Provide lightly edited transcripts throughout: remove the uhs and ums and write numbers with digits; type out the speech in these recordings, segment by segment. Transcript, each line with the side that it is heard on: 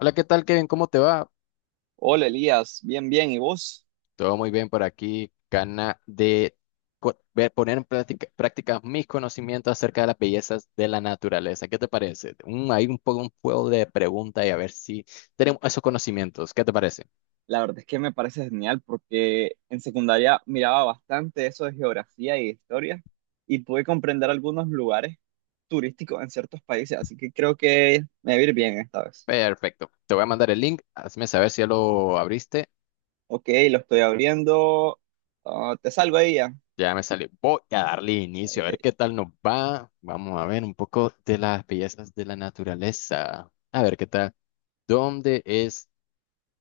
left: Hola, ¿qué tal, Kevin? ¿Cómo te va?
right: Hola Elías, bien, bien. ¿Y vos?
left: Todo muy bien por aquí. Gana de poner en práctica mis conocimientos acerca de las bellezas de la naturaleza. ¿Qué te parece? Hay un poco un juego de preguntas y a ver si tenemos esos conocimientos. ¿Qué te parece?
right: La verdad es que me parece genial porque en secundaria miraba bastante eso de geografía y de historia y pude comprender algunos lugares turísticos en ciertos países, así que creo que me va a ir bien esta vez.
left: Perfecto. Te voy a mandar el link. Hazme saber si ya lo abriste.
right: Ok, lo estoy abriendo. Ah, te salgo ahí ya.
left: Ya me salió. Voy a darle inicio a
right: Ok.
left: ver qué tal nos va. Vamos a ver un poco de las bellezas de la naturaleza. A ver qué tal. ¿Dónde es?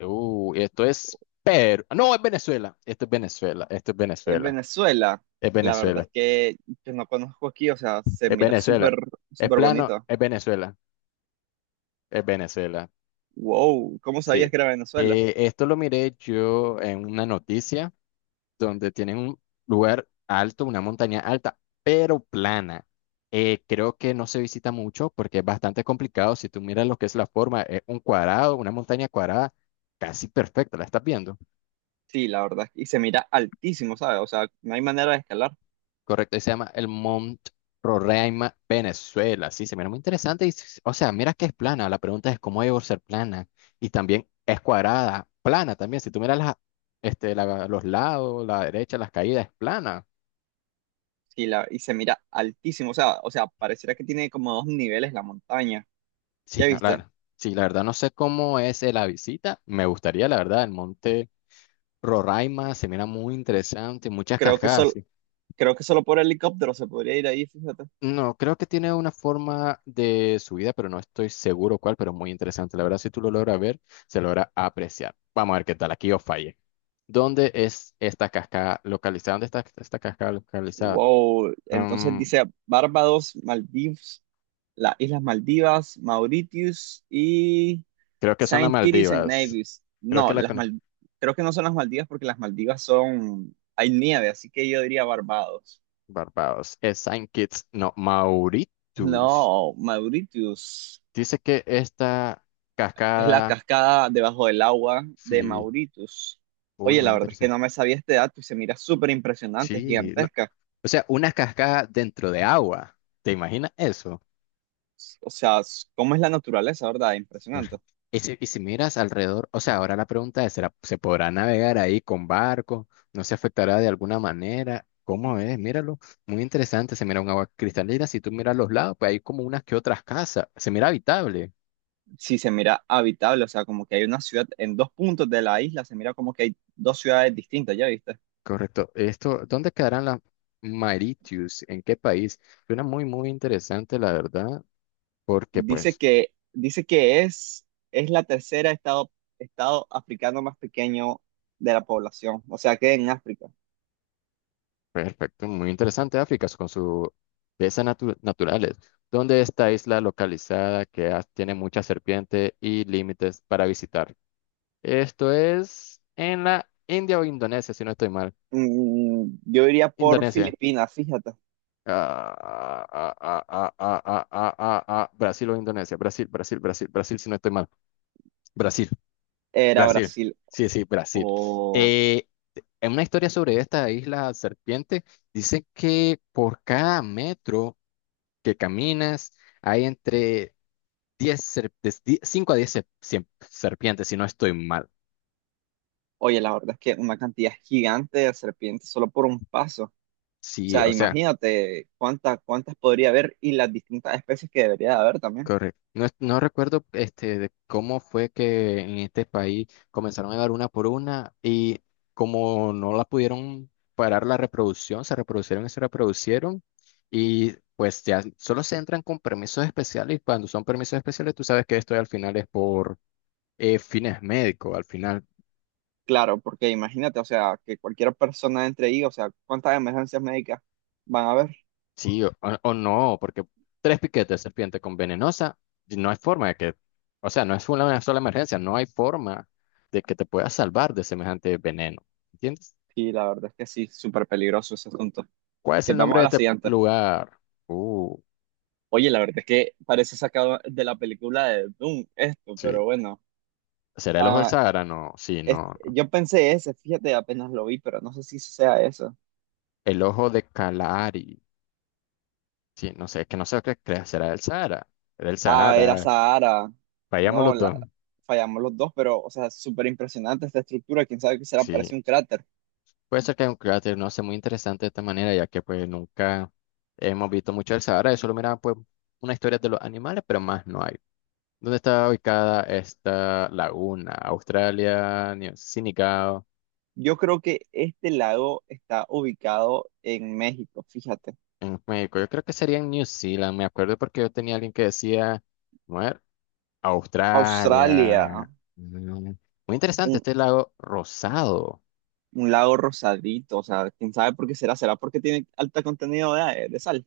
left: Esto es Perú. No, es Venezuela. Esto es Venezuela. Esto es
right: En
left: Venezuela.
right: Venezuela,
left: Es
right: la verdad
left: Venezuela.
right: es que yo no conozco aquí, o sea, se
left: Es
right: mira súper,
left: Venezuela. Es
right: súper
left: plano.
right: bonito.
left: Es Venezuela. Es Venezuela.
right: Wow, ¿cómo
left: Sí.
right: sabías que era Venezuela?
left: Esto lo miré yo en una noticia donde tienen un lugar alto, una montaña alta, pero plana. Creo que no se visita mucho porque es bastante complicado. Si tú miras lo que es la forma, es un cuadrado, una montaña cuadrada casi perfecta. ¿La estás viendo?
right: Sí, la verdad, y se mira altísimo, ¿sabes? O sea, no hay manera de escalar.
left: Correcto, y se llama el Mount Roraima, Venezuela. Sí, se mira muy interesante. O sea, mira que es plana. La pregunta es cómo debe ser plana. Y también es cuadrada, plana también. Si tú miras los lados, la derecha, las caídas, es plana.
right: Y se mira altísimo, o sea, pareciera que tiene como dos niveles la montaña.
left: Sí,
right: ¿Ya viste?
left: sí, la verdad no sé cómo es la visita. Me gustaría, la verdad, el monte Roraima se mira muy interesante, muchas
right: Creo que
left: cascadas.
right: solo,
left: Sí.
right: Creo que solo por helicóptero se podría ir ahí, fíjate.
left: No, creo que tiene una forma de subida, pero no estoy seguro cuál, pero muy interesante. La verdad, si tú lo logras ver, se logra apreciar. Vamos a ver qué tal, aquí os falle. ¿Dónde es esta cascada localizada? ¿Dónde está esta cascada localizada?
right: Wow, entonces
left: Mm,
right: dice Barbados, Maldivas, las Islas Maldivas, Mauritius y
left: creo que son las
right: Saint Kitts and
left: Maldivas.
right: Nevis.
left: Creo que
right: No,
left: la
right: las
left: con
right: Mal- creo que no son las Maldivas porque las Maldivas son, hay nieve, así que yo diría Barbados.
left: Barbados. Es Saint Kitts, no, Mauritius.
right: No, Mauritius.
left: Dice que esta
right: Es la
left: cascada,
right: cascada debajo del agua de
left: sí,
right: Mauritius.
left: uy,
right: Oye,
left: muy
right: la verdad es que
left: interesante.
right: no me sabía este dato y se mira súper impresionante,
left: Sí, no,
right: gigantesca.
left: o sea, una cascada dentro de agua. ¿Te imaginas eso?
right: O sea, s- ¿cómo es la naturaleza, verdad?
left: Claro.
right: Impresionante.
left: Y si miras alrededor, o sea, ahora la pregunta es, ¿se podrá navegar ahí con barco? ¿No se afectará de alguna manera? ¿Cómo es? Míralo, muy interesante, se mira un agua cristalina, si tú miras los lados, pues hay como unas que otras casas, se mira habitable,
right: Sí, se mira habitable, o sea, como que hay una ciudad en dos puntos de la isla, se mira como que hay dos ciudades distintas, ¿ya viste?
left: correcto. Esto, ¿dónde quedarán las Mauritius? ¿En qué país? Suena muy, muy interesante, la verdad, porque pues...
right: Dice que es la tercera estado, estado africano más pequeño de la población, o sea, que en África.
left: Perfecto, muy interesante África con sus bellezas naturales. ¿Dónde esta isla localizada tiene muchas serpientes y límites para visitar? Esto es en la India o Indonesia, si no estoy mal.
right: Mm, yo iría por
left: Indonesia.
right: Filipinas, fíjate.
left: Ah, ah, ah, ah, ah, ah, ah, ah, ah, ah, Brasil o Indonesia. Brasil, si no estoy mal. Brasil,
right: Era
left: Brasil.
right: Brasil.
left: Sí, sí, Brasil.
right: O,
left: Eh, en una historia sobre esta isla serpiente, dice que por cada metro que caminas, hay entre de 5 a diez serpientes, si no estoy mal.
right: oye, la verdad es que una cantidad gigante de serpientes solo por un paso. O
left: Sí,
right: sea,
left: o sea,
right: imagínate cuántas podría haber y las distintas especies que debería de haber también.
left: correcto. No, no recuerdo de cómo fue que en este país comenzaron a dar una por una y como no la pudieron parar la reproducción, se reproducieron y pues ya solo se entran con permisos especiales y cuando son permisos especiales tú sabes que esto al final es por fines médicos, al final.
right: Claro, porque imagínate, o sea, que cualquier persona entre ahí, o sea, cuántas emergencias médicas van a haber.
left: Sí, o no, porque tres piquetes de serpiente con venenosa, no hay forma de que, o sea, no es una sola emergencia, no hay forma de que te puedas salvar de semejante veneno. ¿Entiendes?
right: Y la verdad es que sí, súper peligroso ese asunto.
left: ¿Cuál
right: Ok,
left: es el nombre
right: vamos
left: de
right: a la
left: este
right: siguiente.
left: lugar? Uh,
right: Oye, la verdad es que parece sacado de la película de Doom esto,
left: sí.
right: pero bueno.
left: ¿Será el ojo del
right: Ah,
left: Sahara? No, sí,
right: es-
left: no. No.
right: yo pensé ese, fíjate, apenas lo vi, pero no sé si sea eso.
left: El ojo de Kalahari. Sí, no sé, es que no sé será el Sahara. Era el
right: Ah, era
left: Sahara.
right: Sahara.
left: Vayamos
right: No,
left: los
right: la,
left: dos.
right: fallamos los dos, pero, o sea, súper impresionante esta estructura. Quién sabe qué será,
left: Sí.
right: parece un cráter.
left: Puede ser que haya un cráter, no sé, muy interesante de esta manera, ya que pues nunca hemos visto mucho el Sahara, solo mira pues una historia de los animales, pero más no hay. ¿Dónde está ubicada esta laguna? Australia, New Sinicao,
right: Yo creo que este lago está ubicado en México, fíjate.
left: en México. Yo creo que sería en New Zealand, me acuerdo porque yo tenía alguien que decía, bueno,
right: Australia,
left: Australia. Mm, Muy interesante
right: un,
left: este lago rosado.
right: un lago rosadito, o sea, quién sabe por qué será. ¿Será porque tiene alto contenido de sal?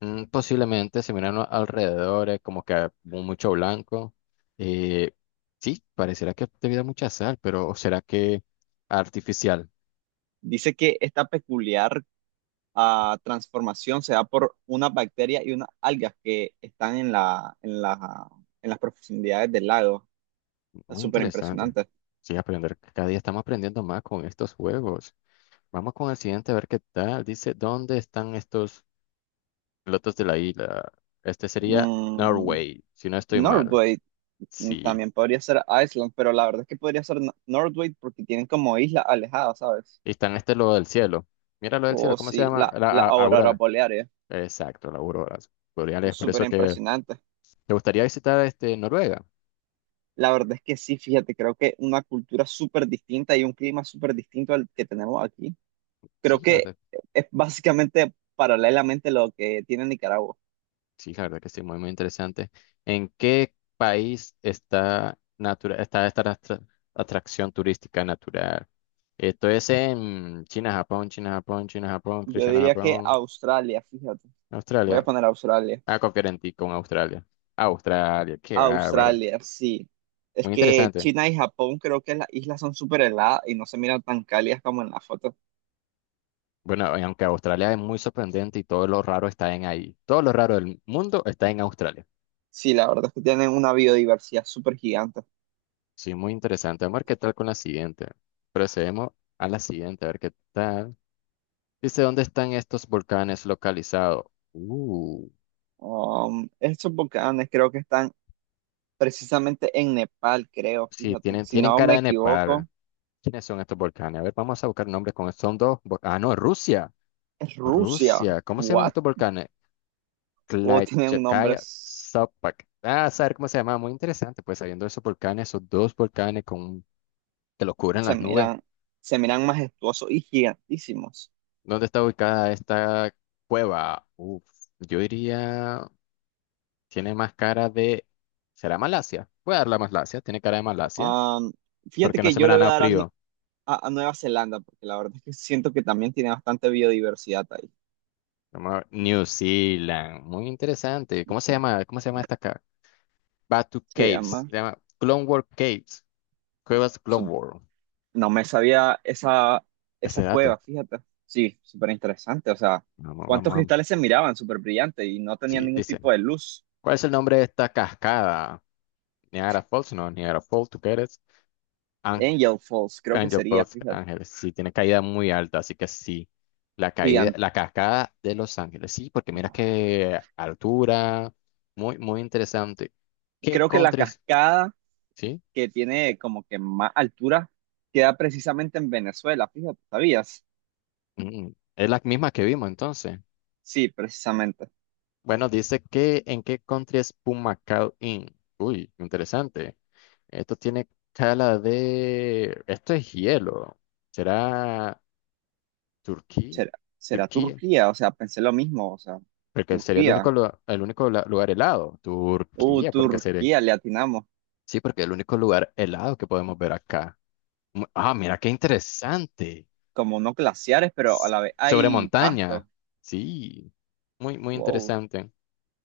left: Posiblemente se miran alrededores, como que mucho blanco. Eh, sí, parecerá que debido a mucha sal, pero ¿será que artificial?
right: Dice que esta peculiar transformación se da por una bacteria y unas algas que están en las profundidades del lago. Está
left: Muy
right: súper
left: interesante.
right: impresionante.
left: Sí, aprender. Cada día estamos aprendiendo más con estos juegos. Vamos con el siguiente a ver qué tal. Dice, ¿dónde están estos pilotos de la isla? Este sería
right: Mm,
left: Norway, si no estoy mal.
right: Northgate mm,
left: Sí.
right: también podría ser Iceland, pero la verdad es que podría ser Nor- Northgate porque tienen como islas alejadas, ¿sabes?
left: Y están este lo del cielo. Mira lo del
right: O
left: cielo, ¿cómo se
right: sí,
left: llama? La
right: la aurora
left: aurora.
right: boreal,
left: Exacto, la aurora boreal. Es por
right: súper
left: eso que
right: impresionante.
left: ¿te gustaría visitar este Noruega?
right: La verdad es que sí, fíjate, creo que una cultura súper distinta y un clima súper distinto al que tenemos aquí.
left: Sí,
right: Creo
left: la
right: que
left: verdad,
right: es básicamente paralelamente lo que tiene Nicaragua.
left: sí, la verdad que sí, muy muy interesante. ¿En qué país está está esta atracción turística natural? Esto es en China, Japón, China, Japón, China, Japón, creo
right: Yo
left: China,
right: diría que
left: Japón,
right: Australia, fíjate. Voy a
left: Australia.
right: poner Australia.
left: Ah, conferentí con Australia. Australia, qué bárbaro.
right: Australia, sí. Es
left: Muy
right: que
left: interesante.
right: China y Japón creo que las islas son súper heladas y no se miran tan cálidas como en la foto.
left: Bueno, y aunque Australia es muy sorprendente y todo lo raro está en ahí. Todo lo raro del mundo está en Australia.
right: Sí, la verdad es que tienen una biodiversidad súper gigante.
left: Sí, muy interesante. Vamos a ver qué tal con la siguiente. Procedemos a la siguiente, a ver qué tal. Dice, ¿dónde están estos volcanes localizados? Uh,
right: Estos volcanes creo que están precisamente en Nepal, creo,
left: sí,
right: fíjate. Si
left: tienen
right: no
left: cara
right: me
left: de Nepal.
right: equivoco,
left: ¿Quiénes son estos volcanes? A ver, vamos a buscar nombres con... Son dos... Ah, no, Rusia.
right: es Rusia.
left: Rusia. ¿Cómo se llaman
right: ¿What?
left: estos volcanes?
right: O tienen un nombre,
left: Klaichevskaya
right: s-
left: Sopak. Ah, saber cómo se llama. Muy interesante. Pues sabiendo esos volcanes, esos dos volcanes con... que los cubren
right: se
left: las nubes.
right: miran, se miran majestuosos y gigantísimos.
left: ¿Dónde está ubicada esta cueva? Uf, yo diría... Tiene más cara de... ¿Será Malasia? Voy a darle a Malasia. Tiene cara de Malasia.
right: Um, Fíjate
left: Porque no
right: que
left: se me
right: yo le
left: da
right: voy a
left: nada
right: dar
left: frío.
right: a Nueva Zelanda, porque la verdad es que siento que también tiene bastante biodiversidad ahí.
left: Vamos a ver, New Zealand. Muy interesante. ¿Cómo se llama? ¿Cómo se llama esta acá? Batu
right: Se
left: Caves.
right: llama.
left: Se llama Clone World Caves. Cuevas Clone
right: Sup-
left: World.
right: No me sabía
left: Este
right: esa
left: dato.
right: cueva, fíjate. Sí, súper interesante. O sea,
left: Vamos,
right: ¿cuántos
left: vamos,
right: cristales
left: vamos.
right: se miraban? Súper brillante y no tenían
left: Sí,
right: ningún
left: dice.
right: tipo de luz.
left: ¿Cuál es el nombre de esta cascada? Niagara Falls. No, Niagara Falls. ¿Tú qué eres?
right: Angel Falls, creo que
left: Angel
right: sería,
left: Post
right: fíjate.
left: Ángeles, sí, tiene caída muy alta, así que sí. La caída,
right: Gigan-
left: la cascada de Los Ángeles, sí, porque mira qué altura, muy, muy interesante. ¿Qué
right: Creo que la
left: countries?
right: cascada
left: Sí,
right: que tiene como que más altura queda precisamente en Venezuela, fíjate, ¿sabías?
left: mm, es la misma que vimos entonces.
right: Sí, precisamente.
left: Bueno, dice que en qué country es Pumacao Inn. Uy, interesante. Esto tiene cala de. Esto es hielo. ¿Será Turquía?
right: ¿Será, ¿Será
left: Turquía.
right: Turquía? O sea, pensé lo mismo, o sea,
left: Porque sería el único,
right: Turquía.
left: el único lugar helado. Turquía, porque sería.
right: Turquía, le atinamos.
left: Sí, porque es el único lugar helado que podemos ver acá. Ah, mira qué interesante.
right: Como no glaciares, pero a
left: S-
right: la vez
left: Sobre
right: hay
left: montaña.
right: pasto.
left: Sí, muy, muy
right: Wow.
left: interesante.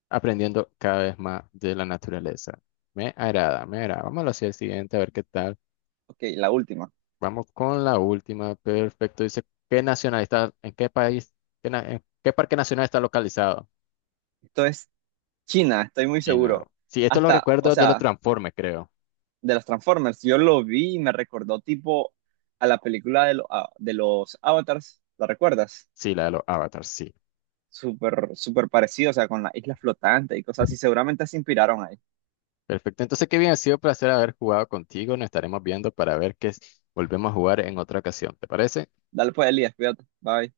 left: Aprendiendo cada vez más de la naturaleza. Me agrada, me agrada. Vamos hacia el siguiente a ver qué tal.
right: Ok, la última.
left: Vamos con la última. Perfecto. Dice, ¿qué nacional está? ¿En qué país? ¿En qué parque nacional está localizado?
right: Esto es China, estoy muy
left: China.
right: seguro.
left: Sí, esto lo
right: Hasta, o
left: recuerdo de los
right: sea,
left: Transformers, creo.
right: de los Transformers, yo lo vi y me recordó tipo a la película de, lo- a- de los Avatars, ¿la recuerdas?
left: Sí, la de los avatars, sí.
right: Súper, súper parecido, o sea, con la isla flotante y cosas así. Seguramente se inspiraron ahí.
left: Perfecto. Entonces, qué bien, ha sido un placer haber jugado contigo. Nos estaremos viendo para ver volvemos a jugar en otra ocasión. ¿Te parece?
right: Dale pues, Elías, cuídate. Bye.